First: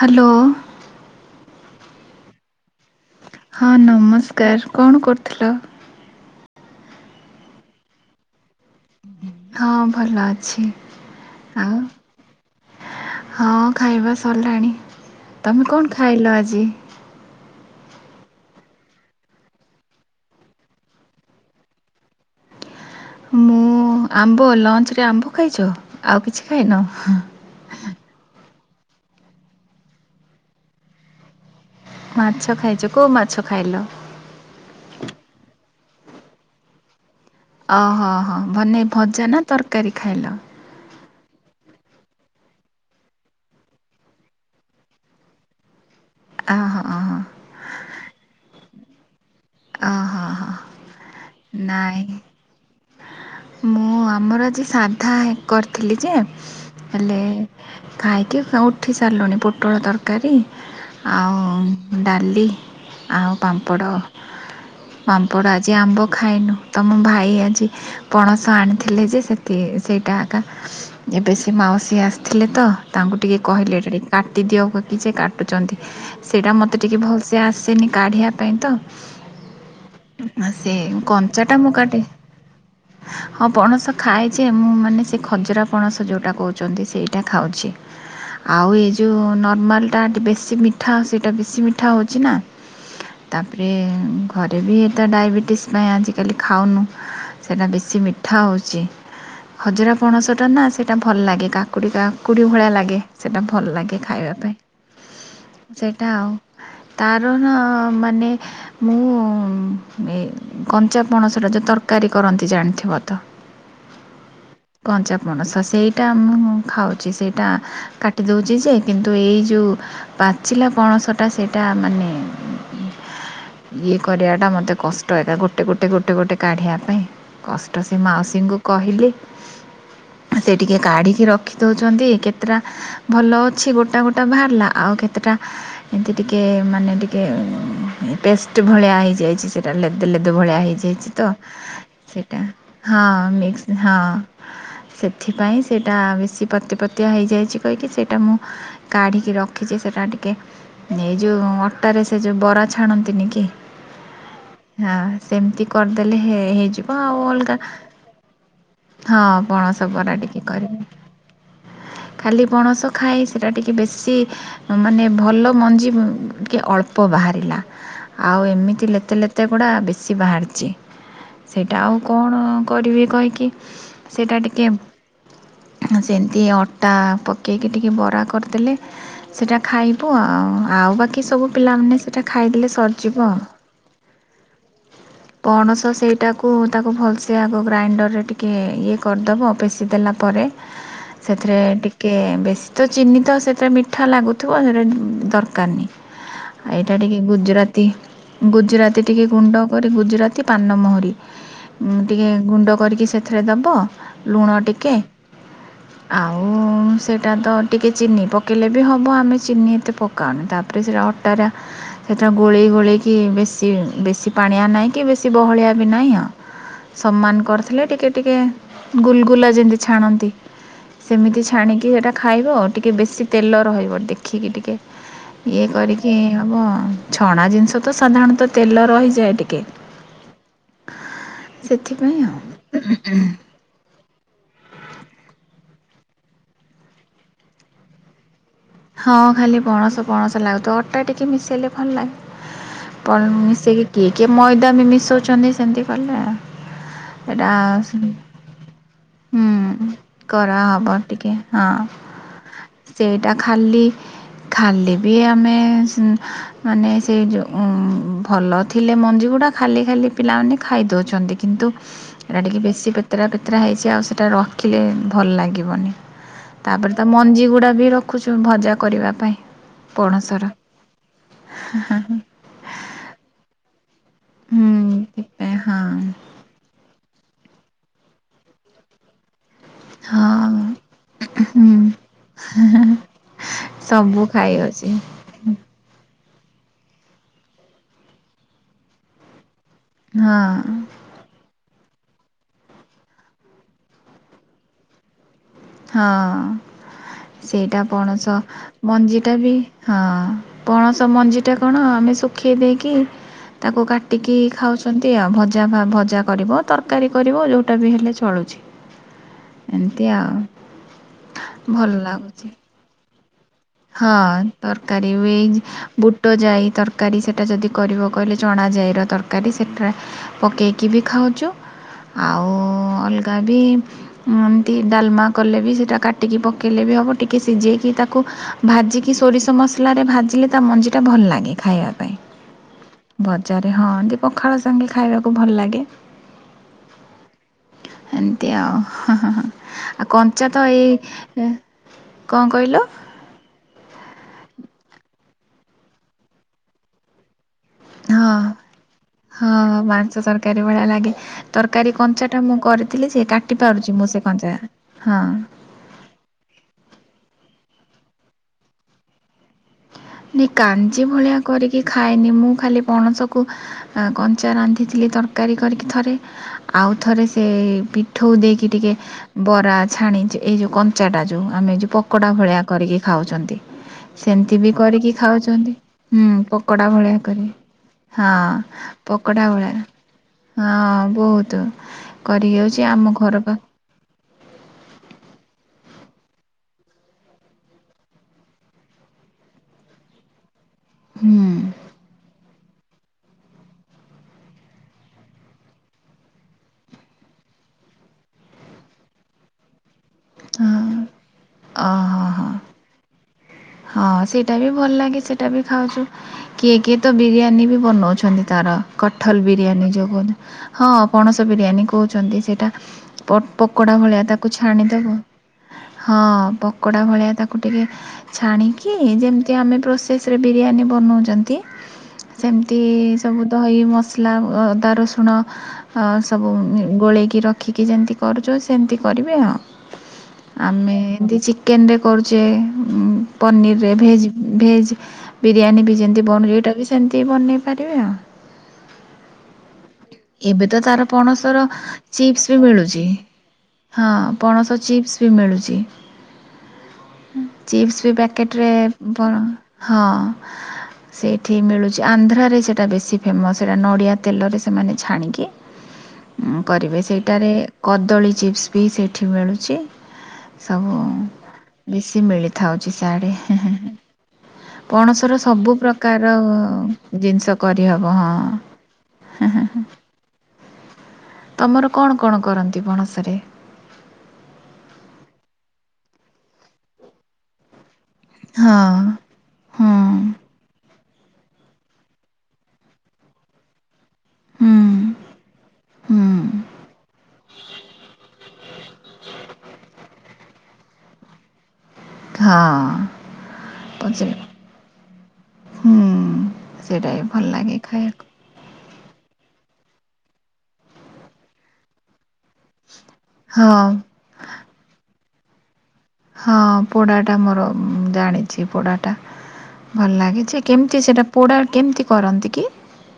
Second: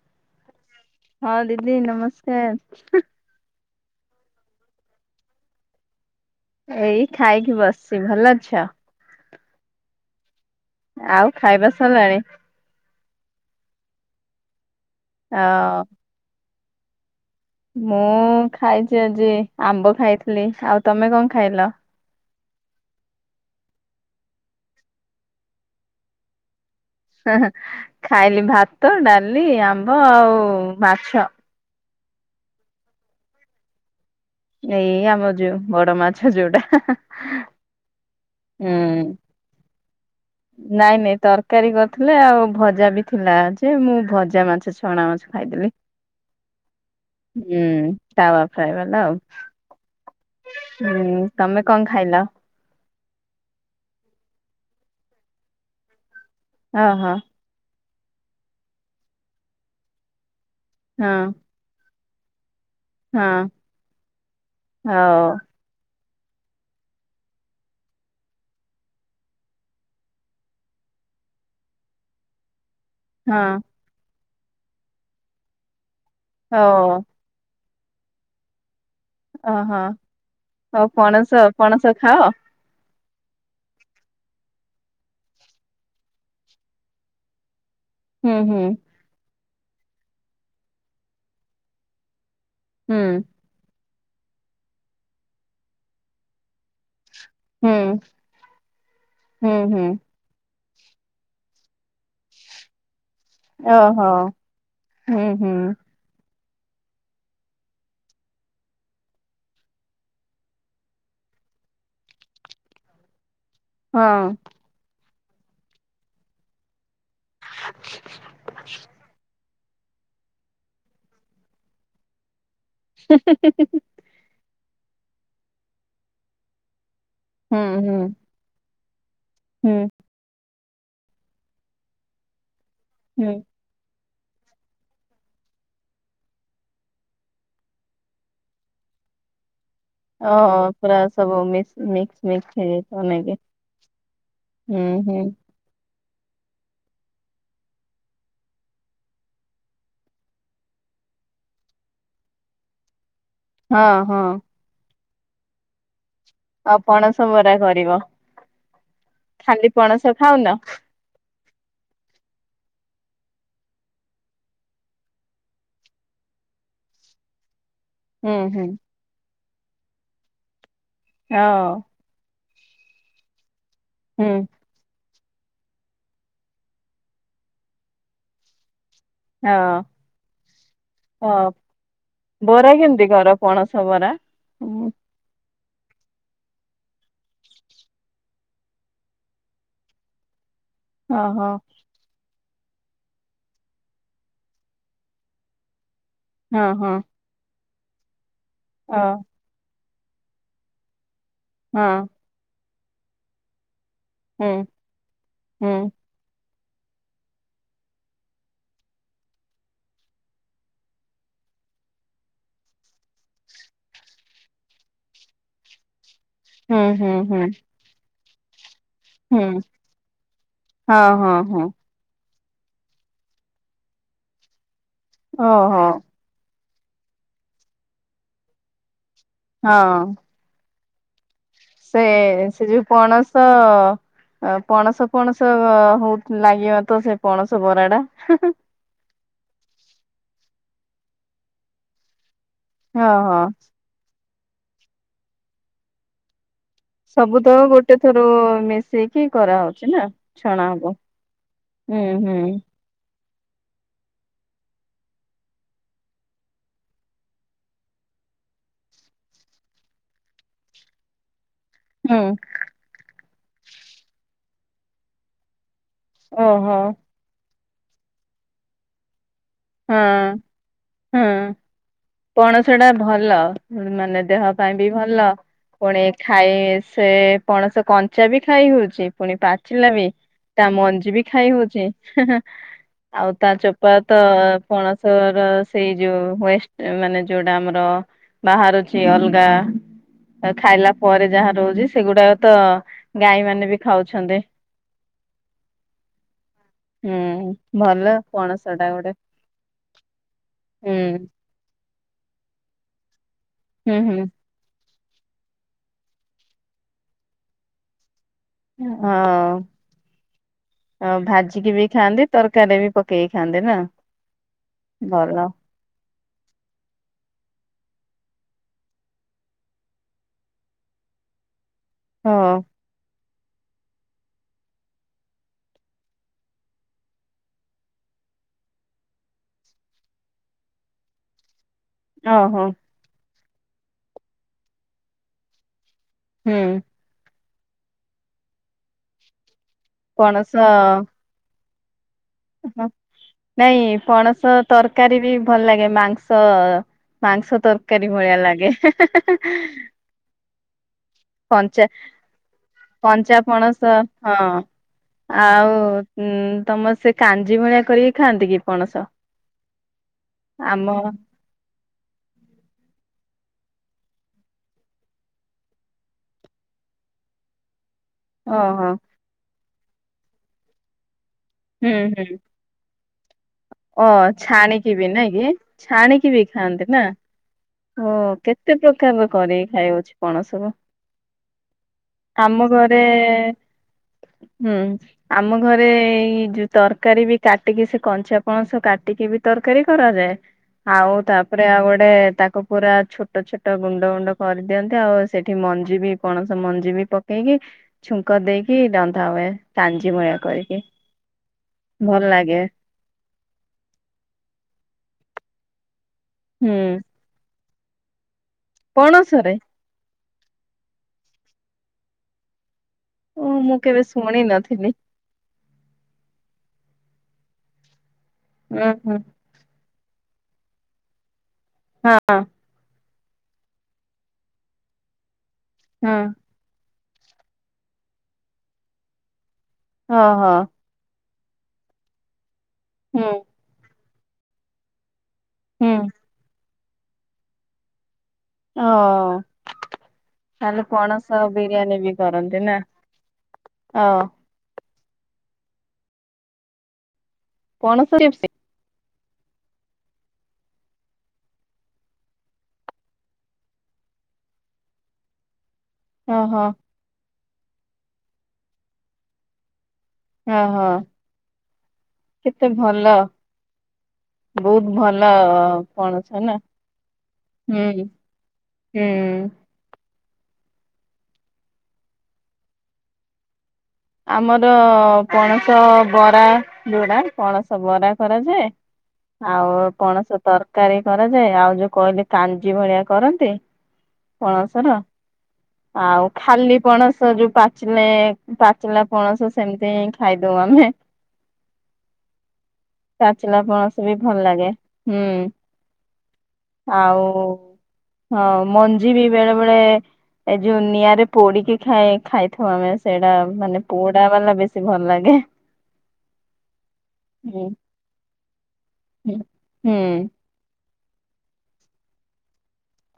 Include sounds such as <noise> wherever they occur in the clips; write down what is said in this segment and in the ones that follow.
Hello. ହଁ ଦିଦି ନମସ୍କାର। ହଁ ନମସ୍କାର କଣ କରୁଥିଲ? ଏଇ ଖାଇକି ବସିସି ଭଲ ଅଛ? ହଁ ଭଲ ଅଛି। ଆଉ ଖାଇବା ସରିଲାଣି? ହଁ ଖାଇବା ସରିଲାଣି ଅ ତମେ କଣ ଖାଇଲ ଆଜି? ମୁଁ ଖାଇଛି ଆଜି ଆମ୍ବ ଖାଇଥିଲି ଆଉ ତମେ କଣ ଖାଇଲ? ମୁଁ ଆମ୍ବ ଲଞ୍ଚରେ ଆମ୍ବ ଖାଇଛ ଆଉ କିଛି ଖାଇନ? ହିଁ ଖାଇଲି ଭାତ ଡାଲି ଆମ୍ବ ଆଉ ମାଛ। ମାଛ ଖାଇଛୁ କୋଉ ମାଛ ଖାଇଲ? ଏଇ ଆମର ଯୋଉ ବଡ ମାଛ ଯୋଉଟା। ଓହୋହୋ ଭନ ହୁଁ। ଭଜା ନା ତରକାରୀ ଖାଇଲ? ନାଇଁ ନାଇଁ ତରକାରୀ କରିୁଥିଲେ ଆଉ ଭଜା ବି ଥିଲା ଯେ ମୁଁ ଭଜା ମାଛ ଛଣା ଖାଇଦେବି ଅହ ଅହ। ହୁଁ ତାୱା ଫ୍ରାଏ ବାଲା ଆଉ। ଓହୋ ହୋ ହୁଁ ତମେ କଣ ନାଇଁ ଖାଇଲ? ମୁଁ ଆମର ଆଜି ସାଧା କରିଥିଲି ଯେ ଓହୋ ହଁ ହେଲେ ଖାଇକି ଉଠି ସାରିଲୁଣି ପୋଟଳ ତରକାରୀ ଆଉ ଡାଲି। ହଁ ଆଉ ପାମ୍ପଡ ହଉ ପାମ୍ପଡ ଆଜି ଆମ୍ବ ଖାଇନୁ ତମ ଭାଇ ଆଜି ପଣସ ଆଣିଥିଲେ ଯେ ସେଠି ସେଇଟା ଆଗା ଏବେ ସେି ମାଉସୀ ଆସିଥିଲେ ତ। ତାଙ୍କୁ ଟିକିେ ହଁ। କହିଲେ ଏଇଟା ଟିକେ କାଟିଦିଅ କି ସେ କାଟୁଛନ୍ତି ସେଇଟା ଓ ମୋତେ ଟିକିଏ ଭଲସେ ଆସ ସେନି କାଢ଼ିବା ପାଇଁ ଓହୋ ସେ ଆଉ ପଣସ କଞ୍ଚା ଟା ମୁଁ ପଣସ କାଟେ। ଖାଅ? ହଁ ପଣସ ଖାଏ ଯେ ମୁଁ ମାନେ ସେ ଖଜୁରା ପଣସ ଯଉଟା କହୁଛନ୍ତି ସେଇଟା ଖାଉଛି। ହୁଁ ହୁଁ ଆଉ ଏ ଯେଉଁ ନର୍ମାଲଟାେ ବେଶୀ ମିଠା ସେଇଟା ବେଶୀ ମିଠା ହେଉଛି ନା। ହୁଁ ତାପରେ ଘରେ ବି ଏଟା ଡାଇବେଟିସ୍ ପାଇଁ ଆଜିକାଲି ଖାଉନୁ। ସେଇଟା ହୁଁ ବେଶୀ ମିଠା ହଉଛି ହୁଁ ହୁଁ ହଜରା ପଣଶହ ଟା। ସେଇଟା ଭଲ ଲାଗେ କାକୁଡ଼ି କାକୁଡ଼ି ଭଳିଆ ଲାଗେ। ସେଇଟା ଭଲ ଲାଗେ ଓହୋ ଖାଇବା ପାଇଁ ହୁଁ ହୁଁ ସେଇଟା ଆଉ। ତାର ନା ମାନେ ମୁଁ କଞ୍ଚା ପଣସ ଟା ଆ ଯେଉଁ ତରକାରୀ କରନ୍ତି ଜାଣିଥିବ ତ। ହଁ। କଞ୍ଚା ପଣସ ସେଇଟା ମୁଁ ଖାଉଛି ସେଇଟା କାଟି ଦେଉଛି ଯେ କିନ୍ତୁ ଏଇ ଯେଉଁ ପାଚିଲା ପଣସଟା ସେଇଟା ମାନେ ଇଏ କରିବାଟା ମୋତେ କଷ୍ଟ ଏକା ଗୋଟେ ଗୋଟେ ଗୋଟେ ଗୋଟେ କାଢ଼ିବା ପାଇଁ ହୁଁ କଷ୍ଟ ହୁଁ ସେ ମାଉସୀଙ୍କୁ କହିଲି। ହୁଁ। ସେ ଟିକିେ କାଢ଼ିକି ରଖିଦଉଛନ୍ତି କେତେଟା ହୁଁ ଭଲ ଅଛି ଗୋଟା ଗୋଟେ ତେଟା ବାହାରିଲା ଆଉ କେତେଟା ଏମିତି ଟିକେ ମାନେ ଟିକେ ପେଷ୍ଟ ଭଳିଆ ହେଇଯାଇଛି ସେ ଟା ଲେଦୁ ଲେଦୁ ଓହୋ ଭଳିଆ ପୁରା ହେଇଯାଇଛି ତ। ସବୁ ମିକ୍ସ ମିକ୍ସ ସେଟା ମିକ୍ସ ହେଇଯାଇଥିବ ନାଇଁ କି? ହଁ ହଁ ହୁଁ ହୁଁ ସେଥିପାଇଁ ସେଟା ବି ପତି ପତିଆ ହେଇଯାଇଛି କହିକି ସେଇଟା ମୁଁ କାଢ଼ିକି ରଖିଛି ସେଇଟା ଟିକେ ନେଇଯୁ ଯୋଉ ଅଟାରେ ସେ ଯୋଉ ବରା ଛାଣନ୍ତିନି କି? ହଁ ହଁ। ହଁ ସେମିତି କରିଦେଲେ ହେ ହେଇଯିବ। ଆଉ ପଣସ ବରା ଅଲଗା କରିବ। ହଁ ଖାଲି ପଣସ ପରା ଟିକେ ଖାଉନ? କରିବି। ଖାଲି ପଣସ ଖାଇ ସେଇଟା ଟିକିେ ବେଶୀ ମାନେ ଭଲ ମଞ୍ଜି ଟିକିଏ ଅଳ୍ପ ବାହାରିଲା। ହୁଁ ଆଉ ହୁଁ ଏମିତି ଲେତେ ଲେତେ ଗୁଡା ବେଶୀ ବାହାରିଛି ହଁ ସେଇଟା ଆଉ କଣ? କରିବି କହିକି ହୁଁ ସେଇଟା ଟିକେ ସେମିତି ଅଟା ପକେଇକି ଟିକେ ବରା କରିଦେଲେ ସେଇଟା ହଁ ଖାଇବୁ ଆଉ ଆଉ ବାକି ସବୁ ହଁ ପିଲାମାନେ ସେଇଟା ଖାଇଦେଲେ ସରିଯିବ ଆଉ। ହୁଁ। ପଣସ ସେଇଟା କୁ ତାକୁ ଭଲସେ ଆଗ ଗ୍ରାଇଣ୍ଡରରେ ଟିକେ ଇଏ କରିଦେବ ପେଶି ଦେଲା ପରେ ଓହୋ ସେଥିରେ ଟିକେ ବେଶୀ ତ ଚିନି ତ ସେଥିରେ ମିଠା ଲାଗୁଥିବ ସେଇଟା ଦରକାରନି। ହଁ ହଁ ଏଇଟା ଟିକେ ଗୁଜୁରାତି ଓ ଗୁଜୁରାତି ଟିକେ ଗୁଣ୍ଡ ଗ ଗୁଜୁରାତି ପାନମୋହୁରି ହଁ ଟିକେ ଗୁଣ୍ଡ କରିକି ସେଥିରେ ଦେବ। ହୁଁ ଲୁଣ ଟିକେ ହୁଁ ଆଉ ସେଇଟା ତ ଟିକେ ଚିନି ପକେଇଲେ ବି ହେବ ଆମେ ଚିନି ଏତେ ପକାଉନି ତା ପରେ ସେଇଟା ଅଟାଟା ସେଥିରେ ଗୋଳେଇ ଗୋଳେଇକି ବେଶୀ ବେଶୀ ପାଣିଆ ନାହିଁ କି ବେଶୀ ବହଳିଆ ବି ନାହିଁ। ହୁଁ ହୁଁ ହୁଁ ସମ୍ମାନ କରିଥିଲେ ଟିକେ ଟିକେ ହୁଁ ଗୁଲଗୁଲା ଯେମିତି ଛାଣନ୍ତି ହଁ ହଁ ସେମିତି ହଁ ଛାଣିକି ଏଟା। ଖାଇବ ଆଉ ଟିକେ ବେଶୀ ତେଲ ରହିବ ଦେଖିକି ଟିକେ ଇଏ ଓହୋ କରିକି ହେବ। ଛଣା ଜିନିଷ ତ ସାଧାରଣତଃ ତେଲ ରହିଯାଏ ଟିକେ। ହଁ ସେ ସେଥିପାଇଁ ଆଉ ସେ ଯୋଉ ପଣସ ଅ ପଣସ ପଣସ ହଉ ଲାଗିବ ତ ସେ ପଣସ ବରା ଟା। ହଁ ଖାଲି ପଣସ ପଣସ ଲାଗୁଥ ଅଟା ଟିକିେ ମିଶାଇଲେ ଭଲ ହଁ ଲାଗେ। ହଁ ମିଶେଇକି କିଏ କିଏ ମଇଦା ବି ମିଶଉଛନ୍ତି ସେମତି କଲେ ଆଉ। ସବୁ ତ ଗୋଟେ ଥର ମିଶିକ କି କରାହେଉଛି ନା ଛଣା କରାହବ ହବ ହୁଁ ହୁଁ। ଏଇଟା ଖାଲି। ଖାଲି ବି ଆମେ ମାନେ ସେଇ ଯଉ ଭଲ ଥିଲେ ମଞ୍ଜି ଗୁ ଗୁଡା ଖାଲି ଖାଲି ପିଲାମାନେ ଖାଇଦଉଛନ୍ତି। କିନ୍ତୁ ହୁଁ ଏଇଟା ଟିକେ ବେଶୀ ପେତେରା ପେତେରା ହେଇଛି ଆଉ ସେଇଟା ରଖିଲେ ଭଲ ଲାଗିବନି। ଓହୋ ତାପରେ ତା ମଞ୍ଜି ଗୁଡା ବି ରଖୁଛୁ ଭଜା କରିବା ପାଇଁ। ହଁ ପଣସର ହୁଁ ପଣସଟା ଭଲ। ମାନେ ଦେହ ହୁଁ ପାଇଁ ବି ଭଲ ସେଥିପାଇଁ ପୁଣି ହଁ ଖାଇ ସେ ପଣସ କଞ୍ଚା ବି ଖାଇ ହଉଛି ପୁଣି ପାଚ ହେଲାବି ହଁ ତା ମଞ୍ଜି ବି ଖାଇ ହୁଁ ହଉଛି ଆଉ ତା ଚୋପା ତ। ସବୁ ଖାଇଅଛି ପଣସ ସେଇ ହେଏଷ୍ଟ ମାନେ ଯୋଉଟା ଆମର ବାହାରୁଛି ଅଲଗା। ଆ ହଁ ଖାଇଲା ପରେ ଯାହା ରହୁଛି। ସେଗୁଡାକ ତ ଗାଈ ମାନେ ବି ଖାଉଛନ୍ତି। ହଁ ହୁଁ ସେଇଟା ଭଲ ପଣସ ଟା ଗୋଟେ ମଞ୍ଜି। ସେଟା ବି ହଁ ପଣସ ହୁଁ ମଞ୍ଜି ଟା କଣ ଆମେ ଶୁଖେଇ ଦେଇକି ତାକୁ ହୁଁ ହୁଁ କାଟିକି ଖାଉଛନ୍ତି ଆଉ ଭଜା ଭଜା କରିବ ତରକାରୀ କରିବ ଯଉଟା ବି ହେଲେ ଚଳୁଛି। ହଁ ଏମିତି ଆଉ ଭାଜିକି ବି ଭଲ ଖାଆନ୍ତି ଲାଗୁଛି। ତରକାରୀ ବି ପକେଇିକି ହଁ ତରକାରୀ ବୁଟ ଯାଇ ତରକାରୀ ସେଟା ଯଦି କରିବ କହିଲେ ଚଣା ଜାଇର ତରକାରୀ ସେଠାରେ ପକାଇକି ବି ଖାଉଛୁ। ଆଉ ହଁ ଅଲଗା। କା ବି ଏମିତି ଡାଲମା କଲେ ବି ସେଇଟା କାଟିକି ପକେଇଲେ ବି ହେବ ଟିକେ ସିଝେଇକି ତାକୁ ଭାଜିକି ସୋରିଷ ମସଲାରେ ଭାଜିଲେ ତା ମଞ୍ଜିଟା ଭଲ ଲାଗେ ଖାଇବାକୁ। ଓ ହୋ। ବଜାର ହଁ ଏି ପଖାଳ ସାଙ୍ଗେ ଖାଇବାକୁ ଭଲ ଲାଗେ। ହୁଁ। ଏମିତି ଆଉ ହ ହ ଆଉ କଞ୍ଚା ପଣସ ତ ଏଇ କ'ଣ କହିଲ ହଁ ନାଇଁ। ପଣସ ତରକାରୀ ବି ଭଲ ଲାଗେ ମାଂସ ମାଂସ ତରକାରୀ ଭଆ ହଁ ଲାଗେ ହେଁ ହେଁ ହେଁ। କାରିଭଲି ଲାଗେ। ତରକାରୀ କଞ୍ଚା ଟା ମୁଁ କରିଥିଲି ସେ କଞ୍ଚା କାଟି ପଣସ ପାରୁଛି ମୁଁ ସେ କଞ୍ଚା ହଁ। ଉୁଁ ତମର ସେ କାଞ୍ଜି ଭଳିଆ କରିକି ଖାଆନ୍ତି କି ପଣସ? ନ ଆମ କାଞ୍ଜି ଭଳିଆ କରିକି କି ଖାଏନି ମୁଁ ଖାଲି ପଣସକୁ କଞ୍ଚା ରାନ୍ଧିଥିଲି ତରକାରୀ କରିକି ଥରେ। ଆଉଥରେ ସେ ପି ଠୋ ଦେଇକି ଓହୋ ଟିକେ ବରା ଛାଣିଚି ଏଇ ଯୋଉ କଞ୍ଚାଟା ଯେଉଁ ଆମେ ହୁଁ ଯେଉଁ ପକୋଡ଼ା ହୁଁ ଭଳିଆ କରିକି ଖାଉଛନ୍ତି। ଓ ସେମିତି ବି ଛାଣି। କରିକି ଖାଉଛନ୍ତି ହୁଁ ପକୋଡା ନା ଭଳିଆ କରି ଓ ହଁ କେତେ ପ୍ରକାରର ପକୋଡା ଭଳି କରିକି ଖାଇ ହଉଛି ପଣସକୁ ହଁ ବହୁତ କରିକି ଚି ଆମ ଘର ପା ହୁଁ ଆମ ଘରେ ଏଇ ଯୋଉ ତରକାରୀ ବି କାଟିକି ସେ କଞ୍ଚା ପଣସ କାଟିକି ବି ତରକାରୀ କରାଯାଏ ଆଉ ହୁଁ ତାପରେ ଆଉ ଗୋଟେ ତାକୁ ତା ପୁରା ଛୋଟ ଛୋଟ ଗୁଣ୍ଡ ଗୁଣ୍ଡ କରିଦିଅନ୍ତି ଆଉ ସେଠି ମଞ୍ଜି ବି ପଣସ ମଞ୍ଜି ବି ପକେଇକି ଛୁଙ୍କ ଦେଇକି ରନ୍ଧା ହୁଏ ତାଞ ଜିମଳିଆ କରିକି ହଁ ଭଲ ଓହୋ ହଁ ଲାଗେ। ହଁ ସେଇଟା ବି ଭଲ ଲାଗେ ସେଇଟା ବି ଖାଉଛୁ ହୁଁ କିଏ କିଏ ତ ବିରିୟାନୀ ବି ବନଉଛନ୍ତି। ତାର କଥଲ ପଣସରେ ବିରିୟାନୀ ଯୋଉ କହନ୍ତି ହଁ ପଣସ ବିରିୟାନୀ କହୁଛନ୍ତି ସେଟା। ଓ ମୁଁ ପ-ପକୋଡା କେବେ ଭଳିଆ ଶୁଣି ତାକୁ ନଥିଲି ଛାଣିଦବ ହଁ ପ ପକଡ଼ା ଭଳିଆ ତାକୁ ଟିକେ ଉଁ ଛାଣିକି ହୁଁ ଯେମିତି ଆମେ ପ୍ରୋସେସ୍ ରେ ବିରିୟାନୀ ବନାଉଛନ୍ତି। ହଁ ସେମିତି ସବୁ ଦହି ମସଲା ଅଦା ରସୁଣ ଅ ହୁଁ ସବୁ ଗୋଳେଇକି ରଖିକି ଯେମିତି କରୁଛ ସେମିତି କରିବେ ଆଉ। ହଁ ହଁ। ଏମତି ଚିକେନରେ କରୁଛେ ଉଁ ହୁଁ ପନିରରେ ଭେଜ ଭେଜ୍ ବିରିୟାନୀ ହୁଁ ବି ଯେମିତି ବନଛି ଏଇଟା ବି ସେମିତି ବନେଇ ପାରିବେ ଆଉ ଆଁ। ଏବେ ତ ତାର ପଣସର ଚିପ୍ସ ବି କରନ୍ତି ନା ମିଳୁଛି। ଓ ହଁ ପଣସ ଚିପ୍ସ। ବି ମିଳୁଛି ଚିପ୍ସ ପଣସ ବି ଚିପ୍ସ ପ୍ୟାକେଟ୍ ରେ ବର ହଁ ସେଇଠି ମିଳୁଛି ଆନ୍ଧ୍ରରେ ସେଇଟା ବେଶୀ ଫେମସ ସେଇଟା ନଡ଼ିଆ ତେଲରେ ସେମାନେ ଛାଣିକି ଓହୋ କରିବେ ସେଇଟାରେ କଦଳୀ ଚିପ୍ସ ବି ସେଇଠି ମିଳୁଛି। ଓହୋ ସବୁ ବେଶୀ ମିଳି କେତେ ଥାଉଛି ଭଲ ସିଆଡେ। ବହୁତ ଭଲ ପଣସ ର ସବୁ ପଣସ ପ୍ରକାର ନା ଜିନିଷ ହୁଁ କରିହବ ହଁ। ହୁଁ। ତମର କଣ କଣ କରନ୍ତି ପଣସରେ? ଆମର ପଣସ ବରା ଯୋଉଟା ପଣସ ବରା। କରାଯାଏ ହଁ ଆଉ ହୁଁ ପଣସ ତରକାରୀ। କରାଯାଏ ଆଉ ଯୋଉ କହିଲେ କାଞ୍ଜି ଭଳିଆ କରନ୍ତି। ହୁଁ ପଣସ ର ଆଉ ହୁଁ ଖାଲି ପଣସ ଯୋଉ ପାଚିଲେ ପା ପଚିଲା ପଣସ ସେମିତି ହି ଖାଇଦଉ ଆମେ ହଁ ପାଚିଲା ପଣସ ବି ପଚାରି ଭଲ ଲାଗେ ହୁଁ। ହୁଁ ସେଇଟା ଆଉ ବି ଭଲ ଲାଗେ ଖାଇବାକୁ। ହଁ ମ ଆଜି ବି ବେଳେ ବେଳେ ଏ ଯୋଉ ନିଆଁରେ ପୋଡିକି ଖାଇ ଖାଇଥାଉ ଆମେ ସେଇଟା। ମାନେ ହଁ ପୋଡା ବାଲା ବେଶୀ ଭଲ ଲାଗେ। ହଁ ପୋଡାଟା ହୁଁ ମୋର ଜାଣିଛି ପୋଡା ଟା ହୁଁ ଭଲ ହୁଁ। ଲାଗିଛି କେମି ସେଇଟା ପୋଡ଼ା କେମିତି କରନ୍ତି କି?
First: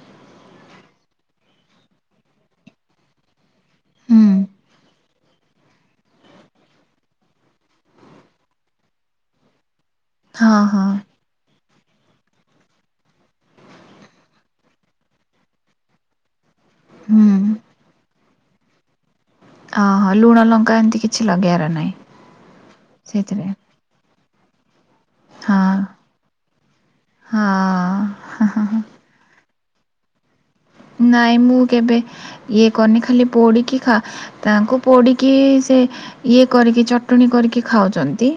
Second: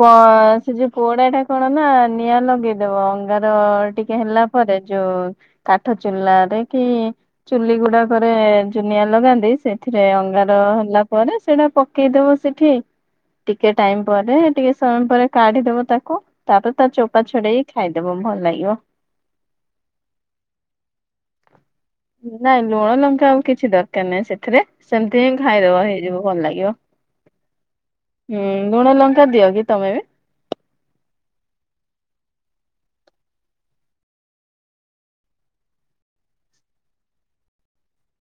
କଣ ସେ ଯୋଉ ପୋଡା ଟା କଣ ନା ନିଆଁ ଲଗେଇ ଦବ ଅଙ୍ଗାର ଟିକେ ହୁଁ ହେଲା ପରେ ଯୋଉ କାଠ ଚୁଲାରେ କି ଚୁଲି ଗୁଡାକରେ ଜୁନିଆ ଲଗାନ୍ତି ସେ ଏଥିରେ ଅଙ୍ଗାର ହଁ ହଁ ହେଲା ପରେ ସେଟା ପକେଇ ଦବ ସେଠି ଟିକେ ଟାଇମ ପରେ ଟିକେ ସମୟ ପରେ କାଢିଦବ ତାକୁ ତାପରେ ତା ଚୋପା ହୁଁ ଛଡେଇକି ଖାଇଦବ ଭଲ ଲାଗିବ। ଅହୋ ଲୁଣ ଲଙ୍କା ଏମତି କିଛି ଲଗେଇବାର ନାହିଁ। ନାଇଁ ଲୁଣ ଲଙ୍କା ଆଉ ସେଇଥିରେ କିଛି ଦରକାର ନାଇଁ ସେ ଏଥିରେ ସେମିତି ହିଁ ହଁ ଖାଇଦବ ହେଇଯିବ ଭଲ ଲାଗିବ ହଁ ହଁ ହୁଁ ହଁ ହଁ ଲୁଣ ଲ <unintelligible> ତମେ ନାଇଁ ମୁଁ କେବେ ଇଏ କନି ଖାଲି ପୋଡିକି ଖା ତାଙ୍କୁ ପୋଡିକି ଇଏ କରିକି ଚଟଣି କରିକି ଖାଉଚନ୍ତି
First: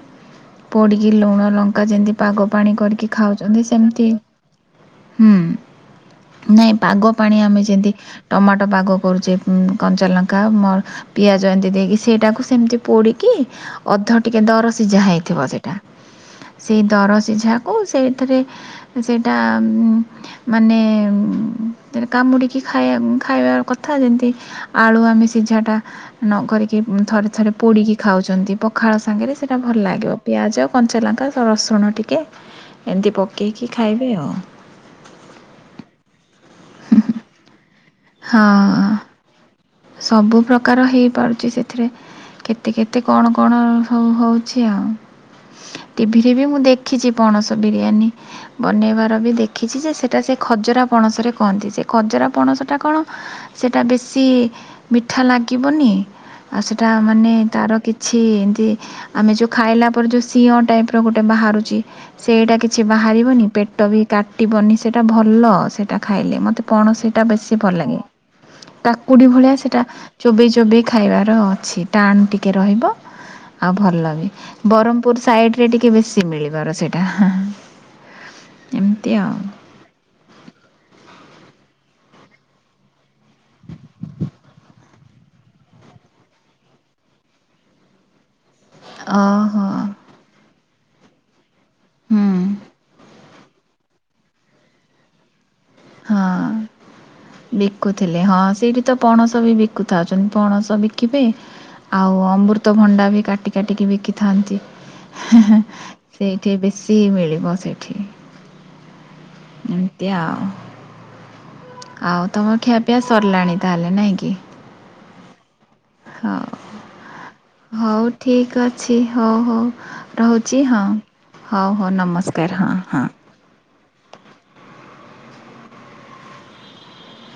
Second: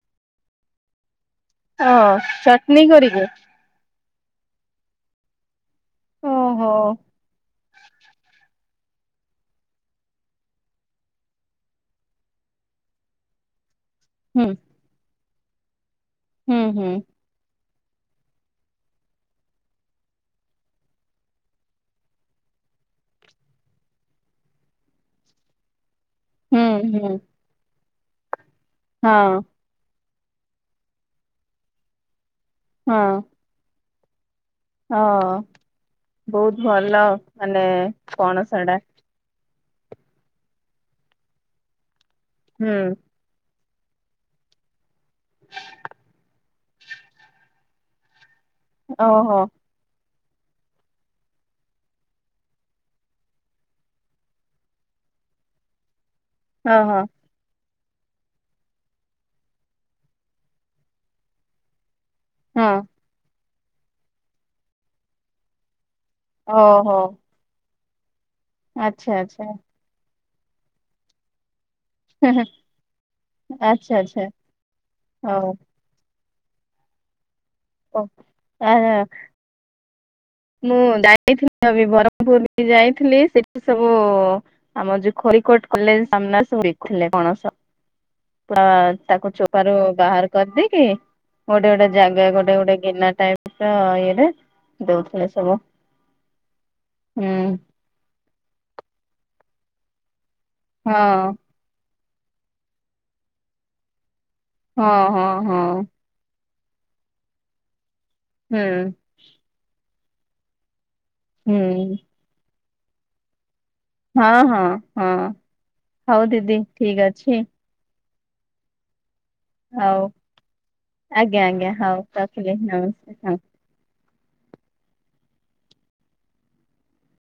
ପୋଡ଼ିକି ଲୁଣ ଲଙ୍କା ହଁ ଯେମତି ପାଗ ପାଣି ଚଟନି କରିକି ଖାଉଚନ୍ତି ସେମିତି ହୁଁ। ନାଇଁ ଓହୋ। ପାଗ ପାଣି ଆମେ ଯେମିତି ଟମାଟ ପାଗ କରୁଚେ କଞ୍ଚା ଲଙ୍କା ମ ପିଆଜ ଏମିତି ଦେଇକି ସେଇଟାକୁ ସେ ଏମିତି ପୋଡ଼ିକି ଅଧ ଟିକେ ହୁଁ ଦର ସିଜା ହେଇଥିବ ସେଟା ହୁଁ ସେଇ ହୁଁ ଦର ସିଝା କୁ ସେଇଥିରେ ସେଇଟା ମାନେ କାମୁଡ଼ିକି ଖାଇବା ଖାଇବା କଥା ଯେମିତି ଆଳୁ ଆମେ ସିଝାଟା ନ ହୁଁ କରିକି ହୁଁ ଥରେ ଥରେ ପୋଡ଼ିକି ଖାଉଚନ୍ତି ପଖାଳ ହଁ ସାଙ୍ଗରେ ସେଇଟା ଭଲ ଲାଗିବ। ପିଆଜ କଞ୍ଚା ଲଙ୍କା ରସୁଣ ଟିକେ ହଁ ଏମିତି ପକେଇକି ଖାଇବେ ଆଉ। ହଁ ବହୁତ ଭଲ ମାନେ କଣ ହଁ ସେଟା ସବୁ ପ୍ରକାର ହେଇପାରୁଚି ସେଥିରେ କେତେ ହୁଁ କେତେ କଣ କଣ? ହଉ ହଉଚି ଆଉ ଟିଭିରେ ବି ମୁଁ ଦେଖିଛି ପଣସ ବିରିୟାନୀ। ବନେଇବାର ବି ଓହୋ ଦେଖିଛି ଯେ ସେ ଟା ସେଇ ଖଜରା ପଣସରେ କହନ୍ତି ସେ ଖଜରା ପଣସ ଟା କଣ ସେଟା ବେଶୀ ମିଠା ଲାଗିବନି ଆଉ ହଁ ସେଟା ହଁ। ମାନେ ତାର କିଛି ଏମିତି ଆମେ ଯୋଉ ଖାଇଲା ପରେ ଯୋଉ ସିଂହ ଟାଇପ ର ଗୋଟେ ବାହାରୁଚି ସେଇଟା ହଁ କିଛି ବାହାରିବନି ପେଟ ବି କାଟିବନି ସେଇଟା ଭଲ ସେ ଇଟା ଖାଇଲେ ମୋତେ ଓହୋ ପଣସିଟା ବେଶୀ ଭଲ ଲାଗେ। ଆଚ୍ଛା କାକୁଡ଼ି ଆଚ୍ଛା। ଭଳିଆ ସେଇଟା ଚୋବେଇ ଚୋବେଇ ଖାଇବାର ଅଛିି। ଟାଣ ଟିକେ ରହିବ ଆଉ ଆଚ୍ଛା ଭଲ ଆଚ୍ଛା ବି ବ୍ରହ୍ମପୁର ହଉ। ସାଇଡ଼ରେ ଟିକେ ବେଶୀ। ମିଳିବାର ସେଇଟା ହଁ। ଓ ଆ ମୁଁ ଯାଇଥିଲି ଅବି ବରମପୁର ବି ଯାଇଥିଲି ସେଠି ସବୁ ଆମ ଜୋଉ ଖୋ କୋଟ କଲେ ସାମ୍ନା <unintelligible> ପଣସ। ତାକୁ ଓହୋ ଚୋପାରୁ ବାହାର କରିଦେଇକି ଗୋଟେ ଗୋଟେ ହୁଁ ଜାଗା ଗୋଟେ ଗୋଟେ ଗିନା ଟାଇପ ତ ଇଏରେ ଦଉଥିଲେ ସବୁ। ହୁଁ ହଁ ବିକୁଥିଲେ ହଁ ସେଇଠି ତ ପଣସ ବି ବିକୁଥା ପଣସ ହଁ ବିକିବେ ଆଉ ଅମୃତ ଭଣ୍ଡା ବି କାଟି କାଟିକି ବିକି ଥାନ୍ତି ହଁ ହଁ ହିଁ ହିଁ ହଁ ସେଇଠି ବେଶୀ ମିଳିବ ସେଇଠି। ହୁଁ। ଏମତି ଆଉ। ହୁଁ ଆଉ ତମ ଖିଆପିଆ ସରିଲାଣି ତାହେଲେ ନାଇଁ କି? ହଁ ହଁ ହଁ ହଉ ଦିଦି ଠିକ ଅଛି। ହଉ ଠିକ୍ ଅଛି। ହଉ ହଉ ରହୁଚି ହଁ ଆଜ୍ଞା ଆଜ୍ଞା ହଉ ହଉ ରଖିଲି ନମସ୍କାର ହଁ ହଁ। ନମସ୍କାର